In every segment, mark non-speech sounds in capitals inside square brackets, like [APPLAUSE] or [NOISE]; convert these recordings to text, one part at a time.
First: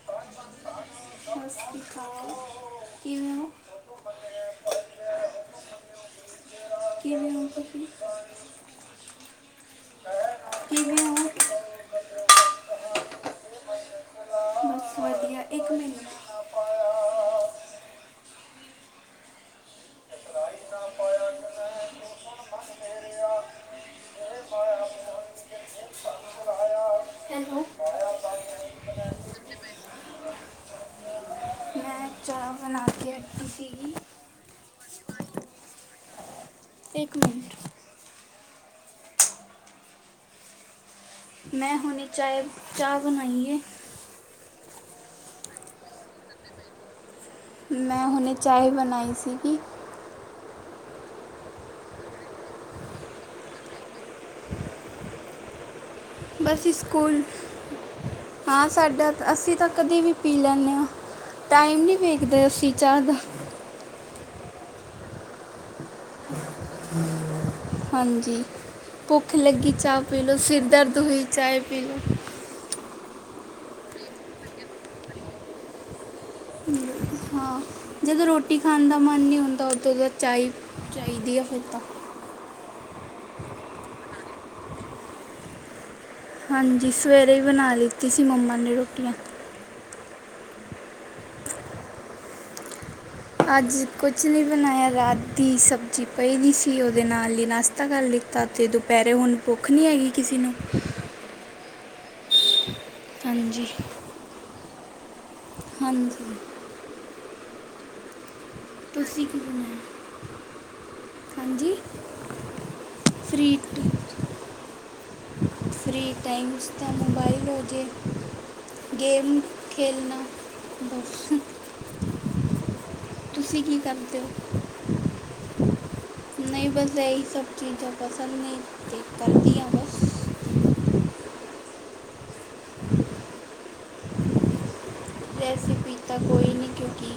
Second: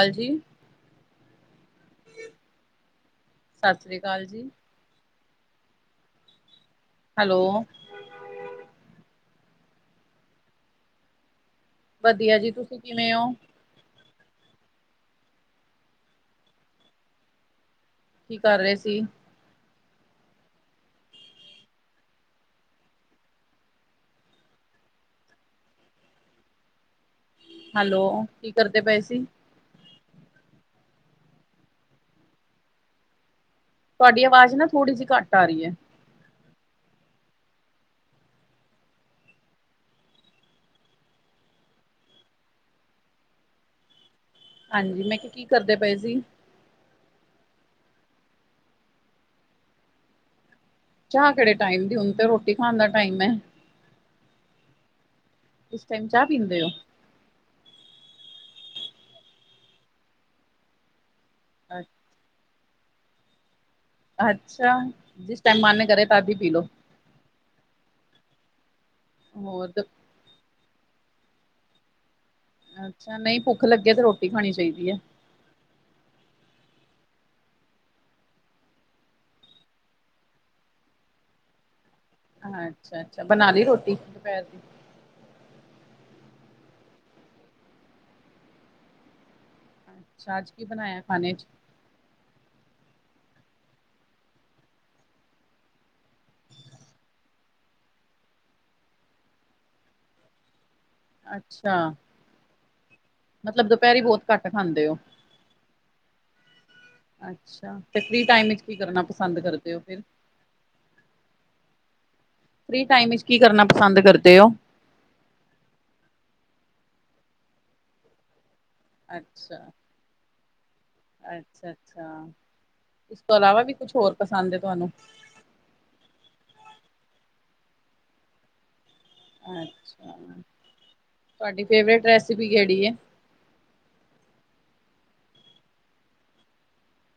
ਹਾਂਜੀ, ਸਤਿ ਸ਼੍ਰੀ ਅਕਾਲ ਕਿਵੇਂ ਹੋ ਸਤਿ ਸ੍ਰੀ ਅਕਾਲ ਜੀ। ਕਿਵੇਂ ਹੈਲੋ। ਹੋ ਤੁਸੀਂ ਕਿਵੇਂ? ਹੋ ਵਧੀਆ ਜੀ, ਤੁਸੀ ਕਿਵੇਂ ਓ? ਬਸ ਵਧੀਆ, ਇੱਕ ਮਿੰਟ। ਕੀ ਕਰ ਰਹੇ ਸੀ? ਹੈਲੋ ਹੈਲੋ, ਕੀ ਕਰਦੇ ਪਏ ਸੀ? ਮੈਂ ਚਾਹ ਬਣਾ ਕੇ ਰੱਖੀ ਸੀਗੀ ਤੁਹਾਡੀ ਆਵਾਜ਼ ਨਾ ਥੋੜੀ ਜਿਹੀ ਘੱਟ ਆ ਰਹੀ ਐ। ਤੇ ਇੱਕ ਮਿੰਟ। ਚਾਯ ਚਾਹ ਬਣਾਈਏ। ਹਾਂਜੀ, ਮੈਂ ਕਿਹਾ ਕੀ ਕਰਦੇ ਪਏ ਸੀ? ਹੁਨੇ ਚਾਏ ਬਣਾਈ ਸੀਗੀ। ਚਾਹ ਕਿਹੜੇ ਟਾਈਮ ਦੀ ਹੁਣ ਤੇ ਰੋਟੀ ਖਾਣ ਦਾ ਟਾਈਮ ਐ। ਇਸ ਟਾਈਮ ਚਾਹ? ਪੀਂਦੇ ਬਸ ਹੋ ਸਕੂਲ ਹਾਂ ਸਾਡਾ ਤਾਂ ਅਸੀ ਤਾਂ ਕਦੀ ਵੀ ਪੀ ਲੈਂਨੇ ਆਂ। ਟਾਈਮ ਨੀ ਵੇਖਦੇ ਅਸੀ ਚਾਹ ਦਾ। ਅੱਛਾ, ਜਿਸ ਟਾਈਮ ਮਨ ਕਰੇ ਤਦ ਈ ਪੀ ਲੋ। ਹਾਂਜੀ, ਭੁੱਖ ਹੋਰ ਲੱਗੀ ਚਾਹ ਪੀ ਲੋ ਸਿਰ ਦਰਦ ਹੋਈ ਚਾਏ ਪੀ ਲੋ। ਅੱਛਾ, ਨਈ ਭੁੱਖ ਲੱਗੇ ਤੇ ਰੋਟੀ ਖਾਨੀ ਚਾਈਦੀ ਐ। ਹਾਂ, ਜਦੋਂ ਰੋਟੀ ਖਾਨ ਦਾ ਮਨ ਨੀ ਹੁੰਦਾ ਉਦੋਂ ਤਾਂ ਚਾਈ ਚਾਈਦੀ ਆ ਫਿਰ ਤਾਂ। ਅੱਛਾ-ਅੱਛਾ, ਬਣਾ ਲੀ ਰੋਟੀ ਦੁਪੈਰ ਦੀ। ਹਾਂਜੀ ਸਵੇਰੇ ਈ ਬਨਾ ਲਿਤੀ ਸੀ ਮੰਮਾ ਨੇ ਰੋਟੀਆਂ। ਅੱਛਾ ਅੱਜ ਕੀ ਬਨਾਏਆ ਖਾਣੇ ਚ। ਅੱਜ ਕੁਛ ਨੀ ਬਨਾਏਆ ਰਾਤ ਦੀ ਸਬਜ਼ੀ ਪਈ ਦੀ ਸੀ ਓਦੇ ਨਾਲ ਈ ਨਾਸ਼ਤਾ ਕਰ ਲੀ ਤਾਂ ਤੇ ਦੁਪੈਰੇ ਹੁਨ ਭੁੱਖ ਨੀ ਹੈਗੀ ਕਿਸੇ ਨੂੰ। ਅੱਛਾ, ਹਾਂਜੀ ਮਤਲਬ ਦੁਪੈਰੀ ਬੋਤ ਘੱਟ ਖਾਂਦੇ ਹੋ। ਹਾਂਜੀ। ਅੱਛਾ ਤੇ ਫਰੀ ਟਾਈਮ ਵਿੱਚ ਕੀ ਕਰਨਾ ਤੁਸੀਂ ਕੀ ਪਸੰਦ ਕਰਦੇ ਹੋ ਬਣਾਇਆ ਫਿਰ। ਹਾਂਜੀ। ਫਰੀ ਟਾਈਮ ਵਿੱਚ ਕੀ ਫ੍ਰੀ ਕਰਨਾ ਪਸੰਦ ਕਰਦੇ ਓਂ। ਫਰੀ ਟਾਈਮ ਵਿਚ ਤਾਂ ਮੋਬਾਇਲ ਹੋਜੇ। ਗੇਮ ਖੇਲਨਾ। ਅੱਛਾ-ਅੱਛਾ, ਇਸ ਤੋਂ ਇਲਾਵਾ ਤੁਸੀਂ ਵੀ ਕੁਛ ਹੋਰ ਪਸੰਦ ਏ ਤਹਾਨੂੰ। ਨਈ ਬਸ ਏਈ ਸਭ ਚੀਜ਼ਾਂ ਪਸੰਦ ਨੇ ਤੇ ਕਰਦੀਆਂ ਵਾਂ। ਚੱਲ, ਤੁਹਾਡੀ ਫੇਵਰੇਟ ਰੈਸਪੀ ਕੇੜੀ ਐ। ਰੈਸਪੀ ਤਾਂ ਕੋਈ ਨੀ ਕਿਉਂਕਿ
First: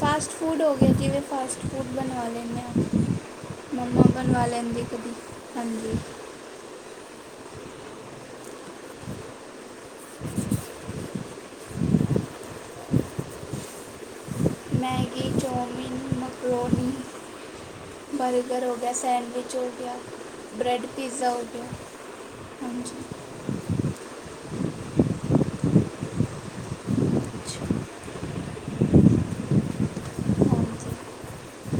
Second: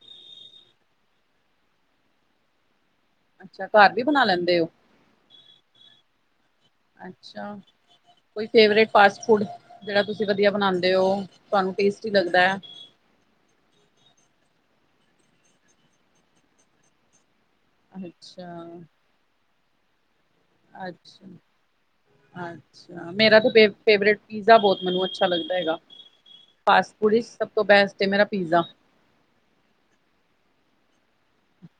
ਫਾਸਟ ਫੂਡ ਹੋ ਗਿਆ ਜਿਵੇਂ ਫਾਸਟ ਫੂਡ ਬਨਵਾ ਲੈਂਨੇ ਆਂ। ਅੱਛਾ ਘਰ ਵੀ ਮੰਮਾ ਬਣਾ ਬਨਵਾ ਲੈਂਦੇ ਹੋ ਲੈਂਦੀ ਕਦੀ, ਹਾਂਜੀ। ਅੱਛਾ, ਕੋਈ ਫੇਵਰੇਟ ਫਾਸਟ ਫੂਡ। ਜਿਹੜਾ ਤੁਸੀਂ ਵਦੀਆ ਬਨਾਂਦੇ ਓ, ਤਹਾਨੂੰ ਟੇਸਟੀ ਲੱਗਦਾ ਐ। ਮੈਗੀ, ਚਊਮਿਨ, ਮਕਰੋਨੀ ਅੱਛਾ ਬਰਗਰ ਹੋ ਗਿਆ, ਸੈਂਡਵਿਚ ਹੋ ਗਿਆ। ਬ੍ਰੈਡ ਅੱਛਾ ਪੀਜ਼ਾ ਹੋ ਗਿਆ, ਹਾਂਜੀ। ਅੱਛਾ ਮੇਰਾ ਤੇ ਫੇਵ ਫੇਵਰੇਟ ਪੀਜ਼ਾ ਬਹੋਤ ਮੈਨੂੰ ਅੱਛਾ ਲੱਗਦਾ ਹੈਗਾ। ਫਾਸਟ ਫੂਡ ਵਿਚ ਸਭ ਤੋਂ ਹਾਂਜੀ ਬੈਸਟ ਏ ਮੇਰਾ ਪੀਜ਼ਾ।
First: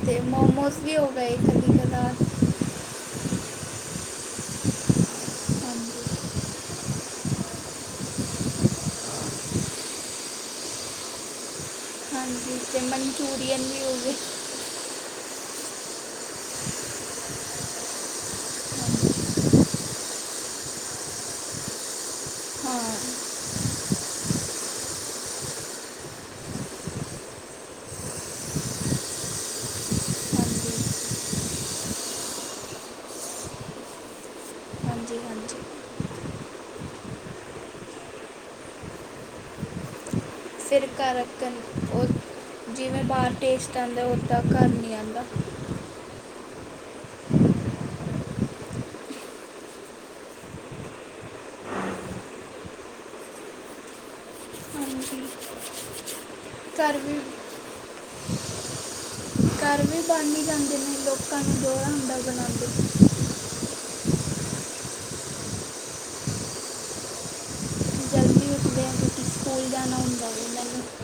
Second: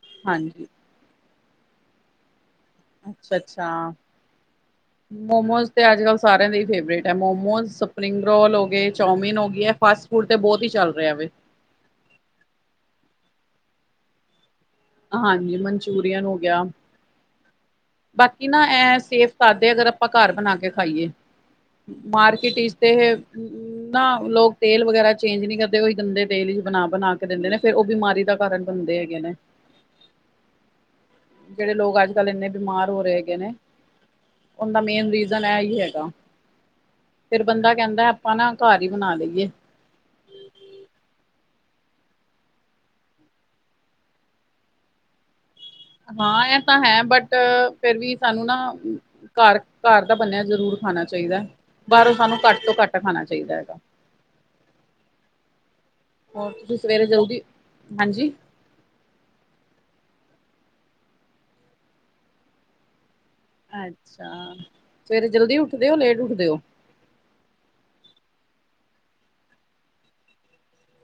ਤੇ ਹਾਂਜੀ ਮੋਮੋਸ ਵੀ ਹੋ ਗਏ ਕਦੀ ਕਦਾਰ। ਅੱਛਾ-ਅੱਛਾ। ਹ। ਮੋਮੋਜ ਤੇ ਅੱਜ-ਕੱਲ ਸਾਰਿਆਂ ਦੇ ਈ ਫੇਵਰੇਟ ਐ ਮੋਮੋਜ਼, ਸਪਰਿੰਗ ਰੋਲ ਹੋ ਗਏ ਚੌਮਿਨ ਹੋ ਗਈ ਐ ਫਾਸਟ ਹੁਨ ਤੇ ਬੋਤ ਈ ਚੱਲ ਰਿਆ ਵੇ। ਹਾਂਜੀ ਚੰ ਮਨਚੂਰੀਅਨ ਵੀ ਹੋਗੇ। ਹਾਂਜੀ, ਮਨਚੂਰੀਅਨ ਹੋ ਗਿਆ। ਬਾਕੀ ਨਾ ਐਂ ਸੇਫ ਕਰਦੇ ਅਗਰ ਆਪਾਂ ਘਰ ਬਨਾ ਕੇ ਖਾਈਏ। ਮਾਰਕੀਟ ਹਾਂ ਵਿਚ ਤੇ ਏਹੇ। ਨਾ ਲੋਕ ਤੇਲ ਵਗੈਰਾ ਚੇਂਜ ਨੀ ਕਰਦੇ ਓਹੀ ਗੰਦੇ ਤੇਲ ਵਿਚ ਬਣਾ-ਬਣਾ ਕੇ ਦਿੰਦੇ ਨੇ। ਫੇਰ ਓ ਬਿਮਾਰੀ ਦਾ ਕਾਰਨ ਬਨਦੇ ਹੈਗੇ ਨੇ, ਜਿਹੜੇ ਲੋਕ ਅੱਜ-ਕੱਲ ਏਨੇ ਬਿਮਾਰ ਹੋ ਰਏ ਹੈਗੇ ਨੇ, ਓਨ ਦਾ ਮੇਨ ਹਾਂਜੀ ਹਾਂਜੀ ਰੀਜ਼ਨ ਐਈ ਹਾਂਜੀ ਹੈਗਾ। ਫੇਰ ਬੰਦਾ ਕੈਂਦਾ ਆਪਾਂ ਨਾ ਘਰ ਈ ਬਨਾ ਲਈਏ। ਫਿਰ ਘਰ ਕ ਓ ਜਿਵੇਂ ਬਾਰ ਟੇਸਟ ਆਂਦਾ ਓਦਾਂ ਘਰ ਨੀ ਆਂਦਾ। ਹਾਂ ਐਹ ਤਾਂ ਹੈ ਬਟ ਫੇਰ ਵੀ ਸਾਨੂੰ ਨਾ ਘਰ, ਘਰ ਦਾ ਬਨਿਆ ਜ਼ਰੂਰ ਖਾਣਾ ਚਾਹੀਦਾ। ਬਾਹਰੋਂ ਸਾਨੂੰ ਘੱਟ ਤੋਂ ਘੱਟ ਖਾਣਾ ਚਾਹੀਦਾ ਹੈਗਾ। ਹਾਂਜੀ ਹੋਰ ਤੁਸੀਂ ਘਰ ਸਵੇਰੇ ਵੀ ਜਲਦੀ ਹਾਂਜੀ? ਘਰ ਵੀ ਬਣ ਈ ਜਾਂਦੇ ਨੇ ਲੋਕਾਂ ਨੂੰ ਦੋਹਰਾ ਹੁੰਦਾ ਬਣਾਉਂਦੇ। ਅੱਛਾ, ਸਵੇਰੇ ਜਲਦੀ ਉੱਠਦੇ ਹੋ ਲੇਟ ਉੱਠਦੇ ਹੋ? ਜਲਦੀ ਉੱਠਦੇ ਆ ਕਿਉਂਕਿ ਸਕੂਲ ਜਾਣਾ ਹੁੰਦਾ ਇਹਨਾਂ ਨੂੰ।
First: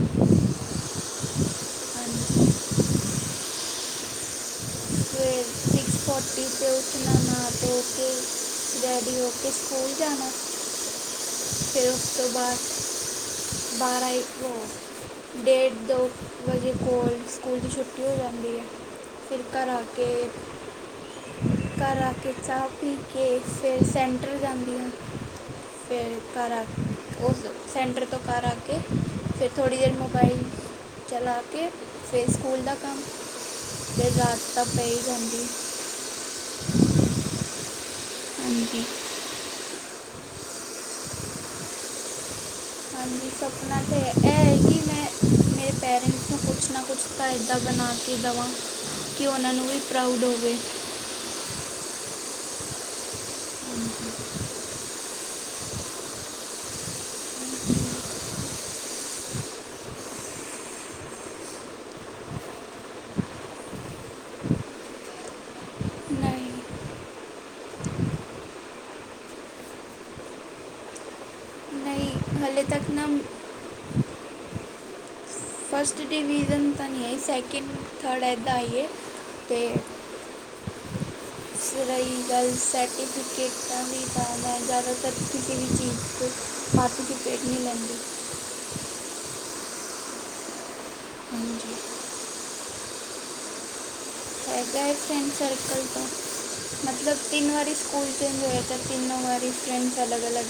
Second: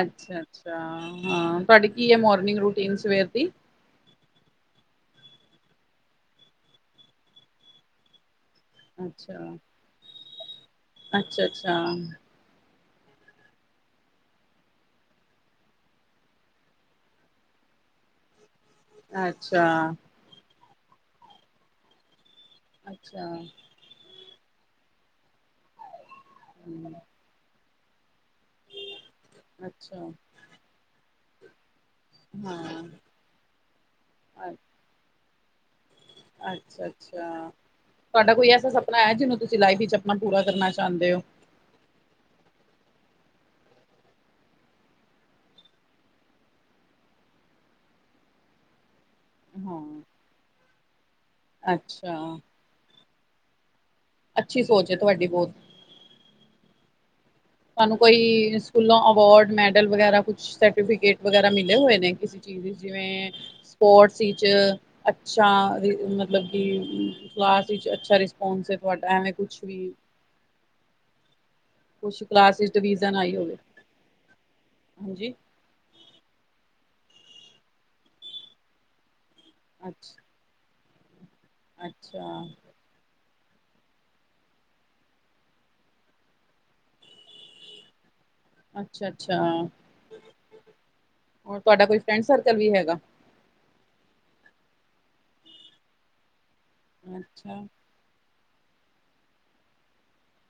ਅੱਛਾ, ਅੱਛਾ ਹਾਂ ਤੁਹਾਡੀ ਕੀ ਹੈ ਹਾਂਜੀ ਮੋਰਨਿੰਗ ਰੂਟੀਨ ਸਵੇਰ ਦੀ? ਫਿਰ ਸਿਕਸ ਫੋਰਟੀ ਤੇ ਉੱਠਣਾ ਨਹਾ ਧੋ ਕੇ ਰੈਡੀ ਹੋ ਕੇ ਅੱਛਾ ਸਕੂਲ ਜਾਣਾ। ਅੱਛਾ, ਅੱਛਾ। ਬਾਰਾਂ ਬਾਰਾ ਇੱਕੋ ਡੇਢ ਦੋ ਵਜੇ ਕੋਲ ਸਕੂਲ ਦੀ ਛੁੱਟੀ ਹੋ ਜਾਂਦੀ ਹੈ। ਫਿਰ ਘਰ ਆ ਅੱਛਾ ਕੇ, ਘਰ ਆ ਕੇ ਚਾਹ ਪੀ ਕੇ, ਅੱਛਾ ਫਿਰ ਸੈਂਟਰ ਜਾਂਦੀ ਆ, ਫੇਰ ਘਰ ਆ ਹਮ, ਕੇ ਉਸ ਸੈਂਟਰ ਤੋਂ ਘਰ ਆ ਕੇ, ਫਿਰ ਥੋੜ੍ਹੀ ਦੇਰ ਅੱਛਾ ਮੋਬਾਈਲ ਚਲਾ ਕੇ ਫਿਰ ਸਕੂਲ ਦਾ ਹਾਂ ਕੰਮ, ਫੇਰ ਰਾਤ ਅ- ਤਾਂ ਪੈਈ ਜਾਂਦੀ ਏ। ਅੱਛਾ ਅੱਛਾ, ਤੁਹਾਡਾ ਕੋਈ ਐਸਾ ਹਾਂਜੀ ਸਪਨਾ ਹੈ ਜਿਹਨੂੰ ਤੁਸੀਂ ਲਾਈਫ ਵਿੱਚ ਆਪਣਾ ਪੂਰਾ ਕਰਨਾ ਚਾਹੁੰਦੇ ਹੋ? ਹਾਂਜੀ, ਸੁਪਨਾ ਤੇ ਐ, ਇਹ ਕਿ ਮੈਂ ਮੇਰੇ ਪੇਰੈਂਟਸ ਨੂੰ ਕੁਛ ਨਾ ਕੁਛ ਤਾਂ ਏਦਾਂ ਬਣਾ ਕੇ ਦਵਾਂ। ਕਿ ਉਹਨਾਂ ਨੂੰ ਵੀ ਹਾਂ ਪ੍ਰਾਊਡ ਹੋਵੇ। ਅੱਛਾ। ਹੂ। ਅੱਛੀ ਸੋਚ ਏ ਤੁਹਾਡੀ ਬਹੁਤ। ਤੁਹਾਨੂੰ ਕੋਈ ਸਕੂਲੋਂ ਅਵਾਰਡ ਮੈਡਲ ਵਗੈਰਾ, ਕੁਛ ਸਰਟੀਫਿਕੇਟ ਵਗੈਰਾ ਮਿਲੇ ਹੋਏ ਨੇ? ਕਿਸੇ ਚ ਜਿਵੇਂ ਸਪੋਰਟਸ ਵਿੱਚ ਅੱਛਾ ਮਤਲਬ ਨਹੀਂ ਕਿ ਕਲਾਸ ਵਿਚ ਅੱਛਾ ਰਿਸਪੋਂਸ ਏ ਤੁਹਾਡਾ ਐਵੇਂ ਕੁਛ ਵੀ। ਕੁਛ ਕਲਾਸ ਵਿੱਚ ਡਿਵੀਜ਼ਨ ਆਈ ਹੋਵੇ, ਹਾਂਜੀ। ਫਸਟ ਡਿਵੀਜ਼ਨ ਤਾਂ ਨਹੀਂ ਆਈ, ਸੈਕਿੰਡ, ਥਰਡ ਐਦਾਂ ਆਈ ਏ ਤੇ ਅੱਛਾ। ਫਿਰ ਰਹੀ ਗੱਲ ਸਰਟੀ ਫਿਕੇਟਾ ਦੀ ਤਾਂ ਮੈ ਜ਼ਿਆਦਾਤਰ ਕਿਸੇ ਵੀ ਚੀਜ਼ ਚ ਪਾਰਟੀਸਪੇਟ ਨਹੀਂ ਲੈਂਦੀ। ਅੱਛਾ ਅੱਛਾ, ਹੋਰ ਹਾਂਜੀ ਤੁਹਾਡਾ ਕੋਈ ਫਰੈਂਡ ਸਰਕਲ ਵੀ ਹੈਗਾ? ਹੈਗਾ ਏ ਫ੍ਰੈਂਡ ਸਰਕਲ ਤਾਂ ਮਤਲਬ ਤਿੰਨ ਅੱਛਾ ਵਾਰੀ ਸਕੂਲ ਚੇਂਜ ਹੋਇਆ ਤਾਂ ਤਿੰਨੋ ਵਾਰੀ ਫਰੈਂਡਜ ਅਲੱਗ ਅਲੱਗ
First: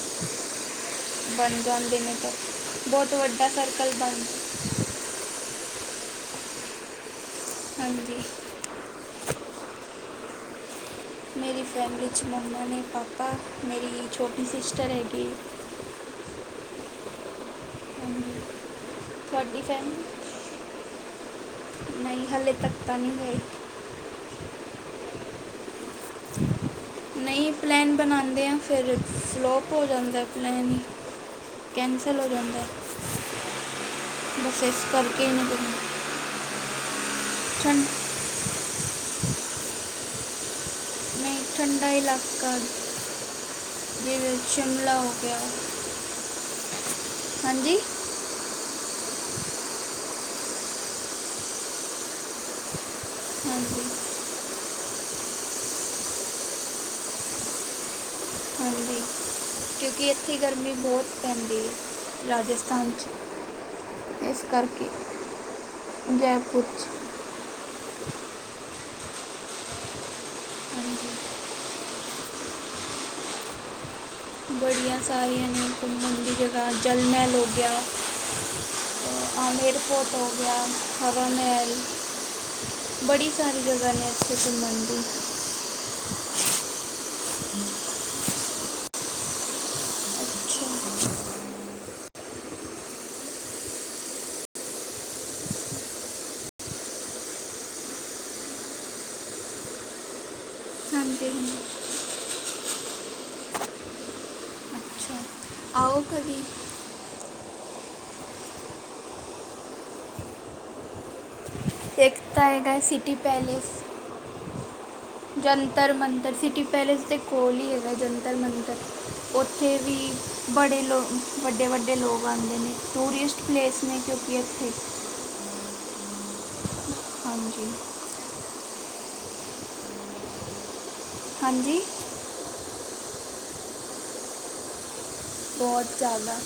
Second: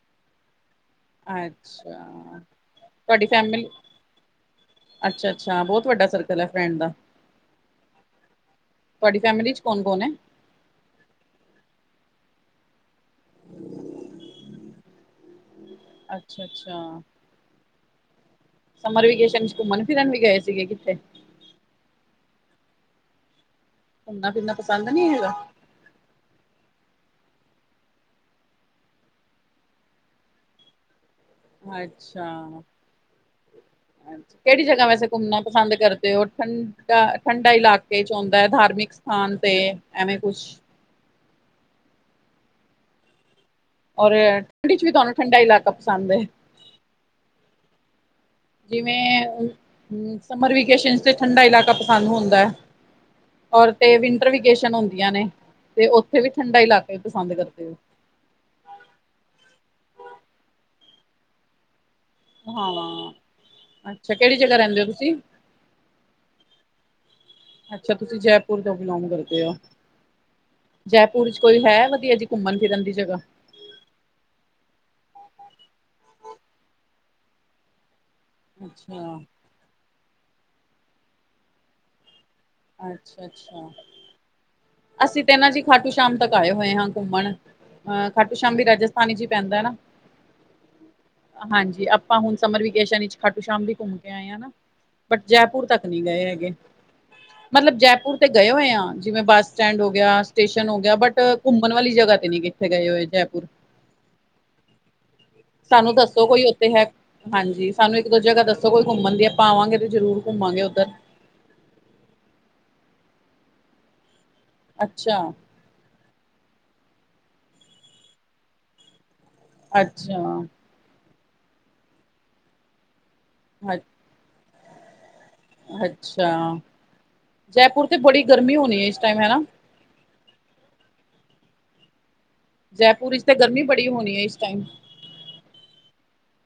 ਬਣ ਜਾਦੇ ਅੱਛਾ ਨੇ ਤਾਂ ਬਹੁਤ ਤੁਹਾਡੀ ਵੱਡਾ ਫੈਮਿਲੀ ਸਰਕਲ ਬਣ ਅੱਛਾ, ਅੱਛਾ ਬਹੁਤ ਵੱਡਾ ਸਰਕਲ ਹੈ ਫਰੈਂਡ ਦਾ। ਹਾਂਜੀ। ਤੁਹਾਡੀ ਫੈਮਿਲੀ ਚ ਕੌਣ ਕੌਣ ਐ? ਮੇਰੀ ਫੈਮਿਲੀ 'ਚ ਮੰਮੀ ਨੇ, ਪਾਪਾ, ਮੇਰੀ ਛੋਟੀ ਸਿਸਟਰ ਹੈਗੀ। ਅੱਛਾ, ਅੱਛਾ। ਹਮ। ਸਮਰ ਵੇਕੇਸ਼ਨ ਚ ਘੁੰਮਣ ਫਿਰਨ ਵੀ ਗਏ ਸੀਗੇ ਕਿਤੇ? ਹੱਲੇ ਤੱਕ ਤਾਂ ਨਹੀਂ ਗਏ। ਘੁੰਮਣਾ ਫਿਰਨਾ ਪਸੰਦ ਨਹੀਂ ਹੈਗਾ? ਕੀ ਪਲੈਨ ਬਣਾਉਂਦੇ ਹਾਂ, ਫਿਰ ਫਲੋਪ ਹੋ ਜਾਂਦਾ ਪਲੈਨ ਹੀ। ਕੈਂਸਲ ਅੱਛਾ ਹੋ ਜਾਂਦਾ। ਬਸ ਕਿਹੜੀ ਇਸ ਜਗ੍ਹਾ ਵੈਸੇ ਕਰਕੇ ਹੀ ਘੁੰਮਣਾ ਨਹੀਂ ਪਸੰਦ ਬਣਾਉਂਦੇ। ਕਰਦੇ ਹੋ ਠੰਡਾ ਠੰਡਾ ਠੰਡ ਇਲਾਕੇ ਚ? ਹੁੰਦਾ ਧਾਰਮਿਕ ਸਥਾਨ ਤੇ ਐਵੇਂ ਕੁਛ ਨਹੀਂ ਠੰਡਾ ਇਲਾਕਾ। ਔਰ ਜਿਵੇਂ ਠੰਡੀ ਚ ਵੀ ਸ਼ਿਮਲਾ ਹੋ ਤੁਹਾਨੂੰ ਠੰਢਾ ਗਿਆ ਇਲਾਕਾ ਪਸੰਦ ਆ? ਹਾਂਜੀ। ਜਿਵੇਂ ਸਮਰ ਵੇਕੇਸ਼ਨ ਚ ਤੇ ਠੰਢਾ ਇਲਾਕਾ ਪਸੰਦ ਹੁੰਦਾ। ਔਰ ਹਾਂਜੀ ਤੇ ਵਿੰਟਰ ਵਕੇਸ਼ਨ ਹੁੰਦੀਆਂ ਨੇ, ਤੇ ਉੱਥੇ ਵੀ ਠੰਡਾ ਇਲਾਕੇ ਪਸੰਦ ਕਰਦੇ ਹੋ? ਹਾਂਜੀ ਕਿਉਂਕਿ ਇੱਥੇ ਗਰਮੀ ਬਹੁਤ ਪੈਂਦੀ, ਰਾਜਸਥਾਨ 'ਚ, ਹਾਂ ਅੱਛਾ ਕਿਹੜੀ ਇਸ ਜਗ੍ਹਾ ਰਹਿੰਦੇ ਹੋ ਕਰਕੇ, ਤੁਸੀਂ ਜੈਪੁਰ 'ਚ ਅੱਛਾ, ਤੁਸੀਂ ਜੈਪੁਰ ਤੋਂ ਬਿਲੋਂਗ ਕਰਦੇ ਹੋ। ਜੈਪੁਰ ਹਾਂਜੀ ਚ ਕੋਈ ਹੈ ਵਧੀਆ ਜੀ ਘੁੰਮਣ ਫਿਰਨ ਦੀ ਜਗ੍ਹਾ? ਬਹੁਤ ਸਾਰੀਆਂ ਨੇ ਘੁੰਮਣ ਦੀਆਂ ਜਗਾ ਜਲ ਮਹਿਲ ਹੋ ਗਿਆ, ਅੱਛਾ। ਏਅਰਪੋਰਟ ਹੋ ਗਿਆ, ਹਵਾ ਮਹਿਲ, ਅੱਛਾ, ਬੜੀ ਸਾਰੀ ਅੱਛਾ। ਜਗ੍ਹਾ ਨੇ। ਘੁੰਮਣ ਨੂੰ, ਅਸੀਂ ਤੇ ਨਾ ਜੀ ਖਾਟੂ ਸ਼ਾਮ ਤੱਕ ਆਏ ਹੋਏ ਹਾਂ ਘੁੰਮਣ। ਅਹ ਖਾਟੂ ਸ਼ਾਮ ਦੀ ਰਾਜਸਥਾਨੀ ਚ ਹੀ ਪੈਂਦਾ ਹੈ ਨਾ, ਹਾਂਜੀ ਆਪਾਂ ਹੁਣ ਸਮਰ ਵਿਕੇਸ਼ਨ ਵਿੱਚ ਖਾਟੂ ਸ਼ਾਮ ਵੀ ਘੁੰਮ ਕੇ ਆਏ ਆ ਨਾ। ਬਟ ਜੈਪੁਰ ਤੱਕ ਨਹੀ ਗਏ ਹੈਗੇ, ਮਤਲਬ ਜੈਪੁਰ ਤੇ ਗਏ ਹੋਏ ਆ ਜਿਵੇਂ ਬਸ, ਸਟੈਂਡ ਹੋ ਗਿਆ ਸਟੇਸ਼ਨ ਹੋ ਗਿਆ ਬਟ ਘੁੰਮਣ ਵਾਲੀ ਜਗ੍ਹਾ ਤੇ ਨੀ ਕਿੱਥੇ ਗਏ ਹੋਏ ਜੈਪੁਰ, ਸਾਨੂੰ ਦੱਸੋ ਕੋਈ ਉੱਥੇ ਹੈ, ਹਾਂਜੀ ਸਾਨੂੰ ਇੱਕ ਦੋ ਜਗ੍ਹਾ ਦੱਸੋ ਕੋਈ ਘੁੰਮਣ ਦੀ ਆਪਾਂ ਆਵਾਂਗੇ ਤੇ ਜ਼ਰੂਰ ਘੁੰਮਾਂਗੇ ਉੱਧਰ, [UNINTELLIGIBLE] ਸਿਟੀ ਪੈਲੇਸ ਅੱਛਾ, ਜੰਤਰ ਮੰਤਰ ਸਿਟੀ ਪੈਲੇਸ ਦੇ ਕੋਲ ਹੀ ਹੈਗਾ ਜੰਤਰ ਮੰਤਰ ਉੱਥੇ ਵੀ ਅੱਛਾ, ਬੜੇ ਲੋਕ ਵੱਡੇ-ਵੱਡੇ ਲੋਕ ਆਂਦੇ ਨੇ ਟੂਰਿਸਟ, ਅੱਛਾ। ਪਲੇਸ ਨੇ ਜੋ ਕੀ ਇੱਥੇ, ਅੱਛਾ, ਹਾਂਜੀ ਜੈਪੁਰ ਤੇ ਬੜੀ ਗਰਮੀ ਹੋਣੀ ਹੈ ਇਸ ਟਾਈਮ ਹੈਨਾ, ਹਾਂਜੀ, ਜੈਪੁਰ ਵਿੱਚ ਤੇ ਗਰਮੀ ਬੜੀ ਹੋਣੀ ਹੈ ਇਸ ਟਾਈਮ, ਬੋਤ ਜ਼ਿਆਦਾ,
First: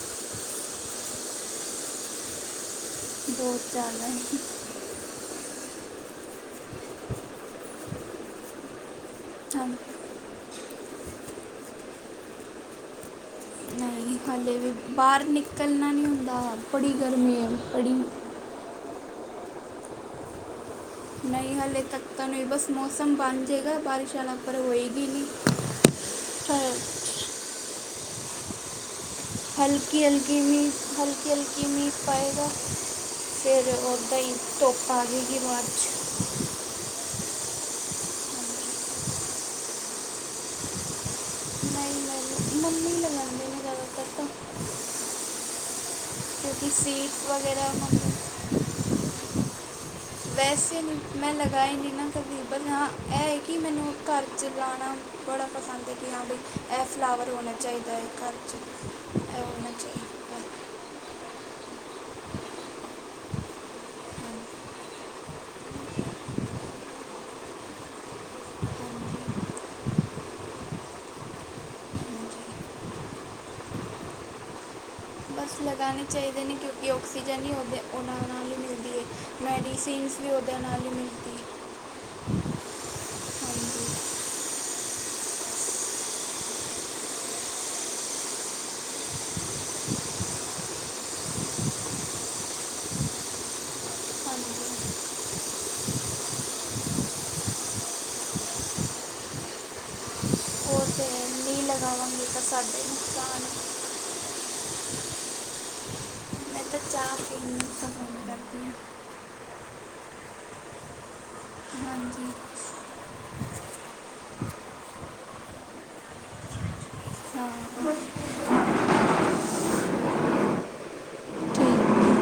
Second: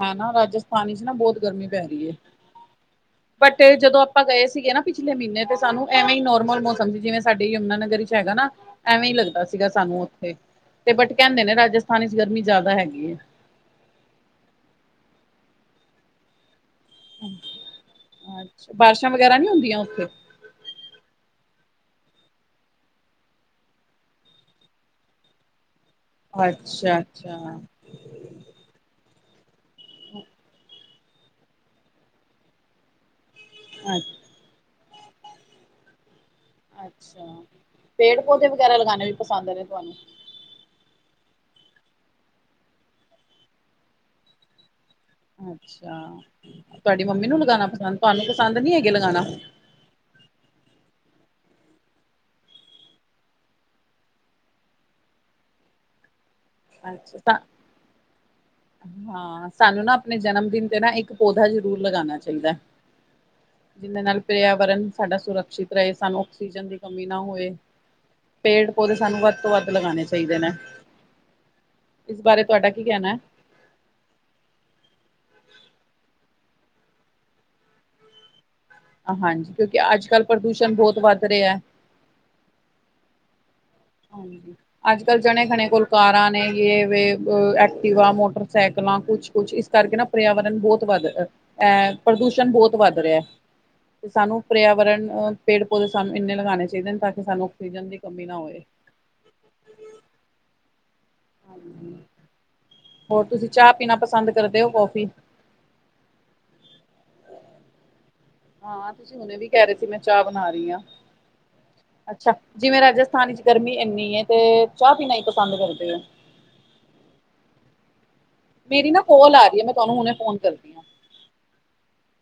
ਹੈਨਾ ਰਾਜਸਥਾਨੀ ਚ ਨਾ ਬੋਤ ਗਰਮੀ ਪੈ ਰਹੀ ਏ। ਬਟ ਬਹੁਤ ਜਦੋਂ ਜ਼ਿਆਦਾ ਆਪਾਂ ਗਏ ਸੀਗੇ ਨਾ, ਪਿਛਲੇ ਮਹੀਨੇ ਤੇ ਸਾਨੂੰ ਐਵੇਂ ਹੀ ਨੋਰਮਲ ਮੌਸਮ ਸੀ ਜਿਵੇਂ ਸਾਡ ਯਮੁਨਾ ਨਗਰ ਚ ਹੈਗਾ ਨਾ, ਐਵੇਂ ਹੀ ਲੱਗਦਾ ਸੀਗਾ ਹਾਂ ਸਾਨੂੰ ਉੱਥੇ ਤੇ ਬਟ ਕਹਿੰਦੇ ਨੇ ਰਾਜਸਥਾਨੀ ਚ ਗਰਮੀ ਜ਼ਿਆਦਾ ਹੈਗੀ ਏ। ਨਹੀਂ ਹਾਲੇ ਵੀ ਬਾਹਰ ਨਿਕਲਣਾ ਨਹੀਂ ਹੁੰਦਾ ਬੜੀ ਗਰਮੀ ਬੜੀ ਬਾਰਿਸ਼ਾਂ ਵਗੈਰਾ ਨੀ ਹੁੰਦੀਆਂ ਉੱਥੇ, ਨਹੀਂ ਹਾਲੇ ਤੱਕ ਤਾ ਨਹੀ ਬਸ ਮੌਸਮ ਬਣ ਜਾਵੇਗਾ ਬਾਰਿਸ਼ ਵਾਲਾ ਪਰ ਹੋਏਗੀ ਨੀ, ਅੱਛਾ-ਅੱਛਾ, ਹਲਕੀ-ਹਲਕੀ ਮੀਂਹ ਹਲਕੀ-ਹਲਕੀ ਮੀਂਹ ਪਏਗਾ, ਫਿਰ ਓਦਾ ਹੀ ਧੁੱਪ ਆ ਜੇਗੀ ਬਾਅਦ 'ਚ, ਅੱਛਾ, ਪੇੜ ਪੌਦੇ ਵਗੈਰਾ ਲਗਾਣੇ ਵੀ ਪਸੰਦ ਨੇ ਤੁਹਾਨੂੰ? ਨਹੀ-ਨਹੀ, ਮਨ ਨਹੀਂ ਲਗਾ [UNINTELLIGIBLE] ਅੱਛਾ ਕਿਉਂਕਿ ਤੁਹਾਡੀ ਸੀਡਸ ਮਮੀ ਨੂੰ ਲਗਾਣਾ ਵਗੈਰਾ ਪਸੰਦ ਤੁਹਾਨੂੰ ਮੰਮੀ ਪਸੰਦ ਨਹੀਂ ਹੈਗੇ ਲਗਾਣਾ ਵੈਸੇ ਨਹੀਂ ਮੈਂ ਲਗਾਏ ਨਈ ਨਾਂ ਕਦੀ ਬਟ ਹਾਂ ਇਹ ਕਿ ਮੈਨੂੰ ਘਰ 'ਚ ਲਾਉਣਾ [INAUDIBLE] ਜਾਂ ਇਹ ਫਲਾਵਰ ਅੱਛਾ ਹੋਣਾ ਚਾਹੀਦਾ ਹੈ ਘਰ [UNINTELLIGIBLE] ਹਾਂ ਸਾਨੂੰ ਨਾ ਆਪਣੇ ਜਨਮ ਦਿਨ ਤੇ ਨਾ ਇੱਕ ਪੌਦਾਾ ਜ਼ਰੂਰ ਲਗਾਉਣਾ ਚਾਹੀਦਾ ਜਿਹਦੇ ਨਾਲ ਪਰਿਆਵਰਨ ਸਾਡਾ ਸੁਰੱਖਸ਼ਿਤ ਰਹੇ ਸਾਨੂੰ ਆਕਸੀਜਨ ਦੀ ਕਮੀ ਨਾ ਹੋਵੇ ਪੇੜ ਪੌਦੇ ਸਾਨੂੰ ਵੱਧ ਤੋਂ ਹਾਂਜੀ। ਵੱਧ ਲਗਾਣੇ ਚਾਹੀਦੇ ਨੇ ਇਸ ਬਾਰੇ ਤੁਹਾਡਾ ਕੀ ਕਹਿਣਾ ਬਸ ਲਗਾਉਣੇ ਚਾਹੀਦੇ ਨੇ ਕਿਉਂਕਿ ਆਔਕਸੀਜਨ ਹੀ ਉਹਦੇ ਉਹਨਾਂ ਨਾਲ ਮਿਲ ਹਾਂਜੀ ਕਿਉਂਕਿ ਅੱਜ ਕੱਲ੍ਹ ਪ੍ਰਦੂਸ਼ਣ ਹੀ ਬਹੁਤ ਵੱਧ ਮਿਲਦੀ ਹੈ ਰਿਹਾ ਹਾਂਜੀ ਅੱਜ ਕੱਲ ਜਣੇ ਖਣੇ ਕੋਲ ਕਾਰਾਂ ਨੇ ਯ ਐਕਟਿਵਾ ਮੋਟਰਸਾਈਕਲਾਂ ਕੁਛ ਕੁਛ ਇਸ ਕਰਕੇ ਨਾ ਪਰਿਆਵਰਨ ਬਹੁਤ ਵੱਧ ਐ ਪ੍ਰਦੂਸ਼ਣ ਬਹੁਤ ਵੱਧ ਰਿਹਾ ਤੇ ਸਾਨੂੰ ਹਾਂਜੀ ਹਾਂਜੀ ਪਰਿਆਵਰਨ ਅਹ ਪੇੜ ਪੌਦੇ ਸਾਨੂੰ ਇਨ ਲਗਾਉਣੇ ਚਾਹੀਦੇ ਨੇ ਤਾਂ ਕਿ ਸਾਨੂੰ ਆਕਸੀਜਨ ਦੀ ਕਮੀ ਨਾ ਹੋਏ [INAUDIBLE] ਹਾਂਜੀ [INAUDIBLE] ਤਾਂ ਸਾਡੇ ਹੋਰ ਨੁਕਸਾਨ ਤੁਸੀਂ ਹੈ। ਚਾਹ ਪੀਣਾ ਪਸੰਦ ਕਰਦੇ ਹੋ ਕੌਫੀ ਮੈਂ ਤਾਂ ਚਾਹ ਪੀਣੀ ਹਾਂ ਤੁਸੀਂ ਹੁਣੇ ਵੀ ਕਹਿ ਰਹੇ ਸੀ ਮੈਂ ਚਾਹ ਬਣਾ ਰਹੀ ਹਾਂ ਹਾਂਜੀ ਅੱਛਾ ਜਿਵੇਂ ਹਾਂ ਰਾਜਸਥਾਨ ਚ ਗਰਮੀ ਇੰਨੀ ਹੈ ਤੇ ਚਾਹ ਪੀਣਾ ਹੀ ਪਸੰਦ ਕਰਦੇ ਹੋ ਮੇਰੀ ਨਾ ਕੋਲ ਆ ਰਹੀ ਹੈ ਮੈਂ ਤੁਹਾਨੂੰ ਹੁਣੇ ਫੋਨ ਕਰਦੀ ਹਾਂ। ਠੀਕ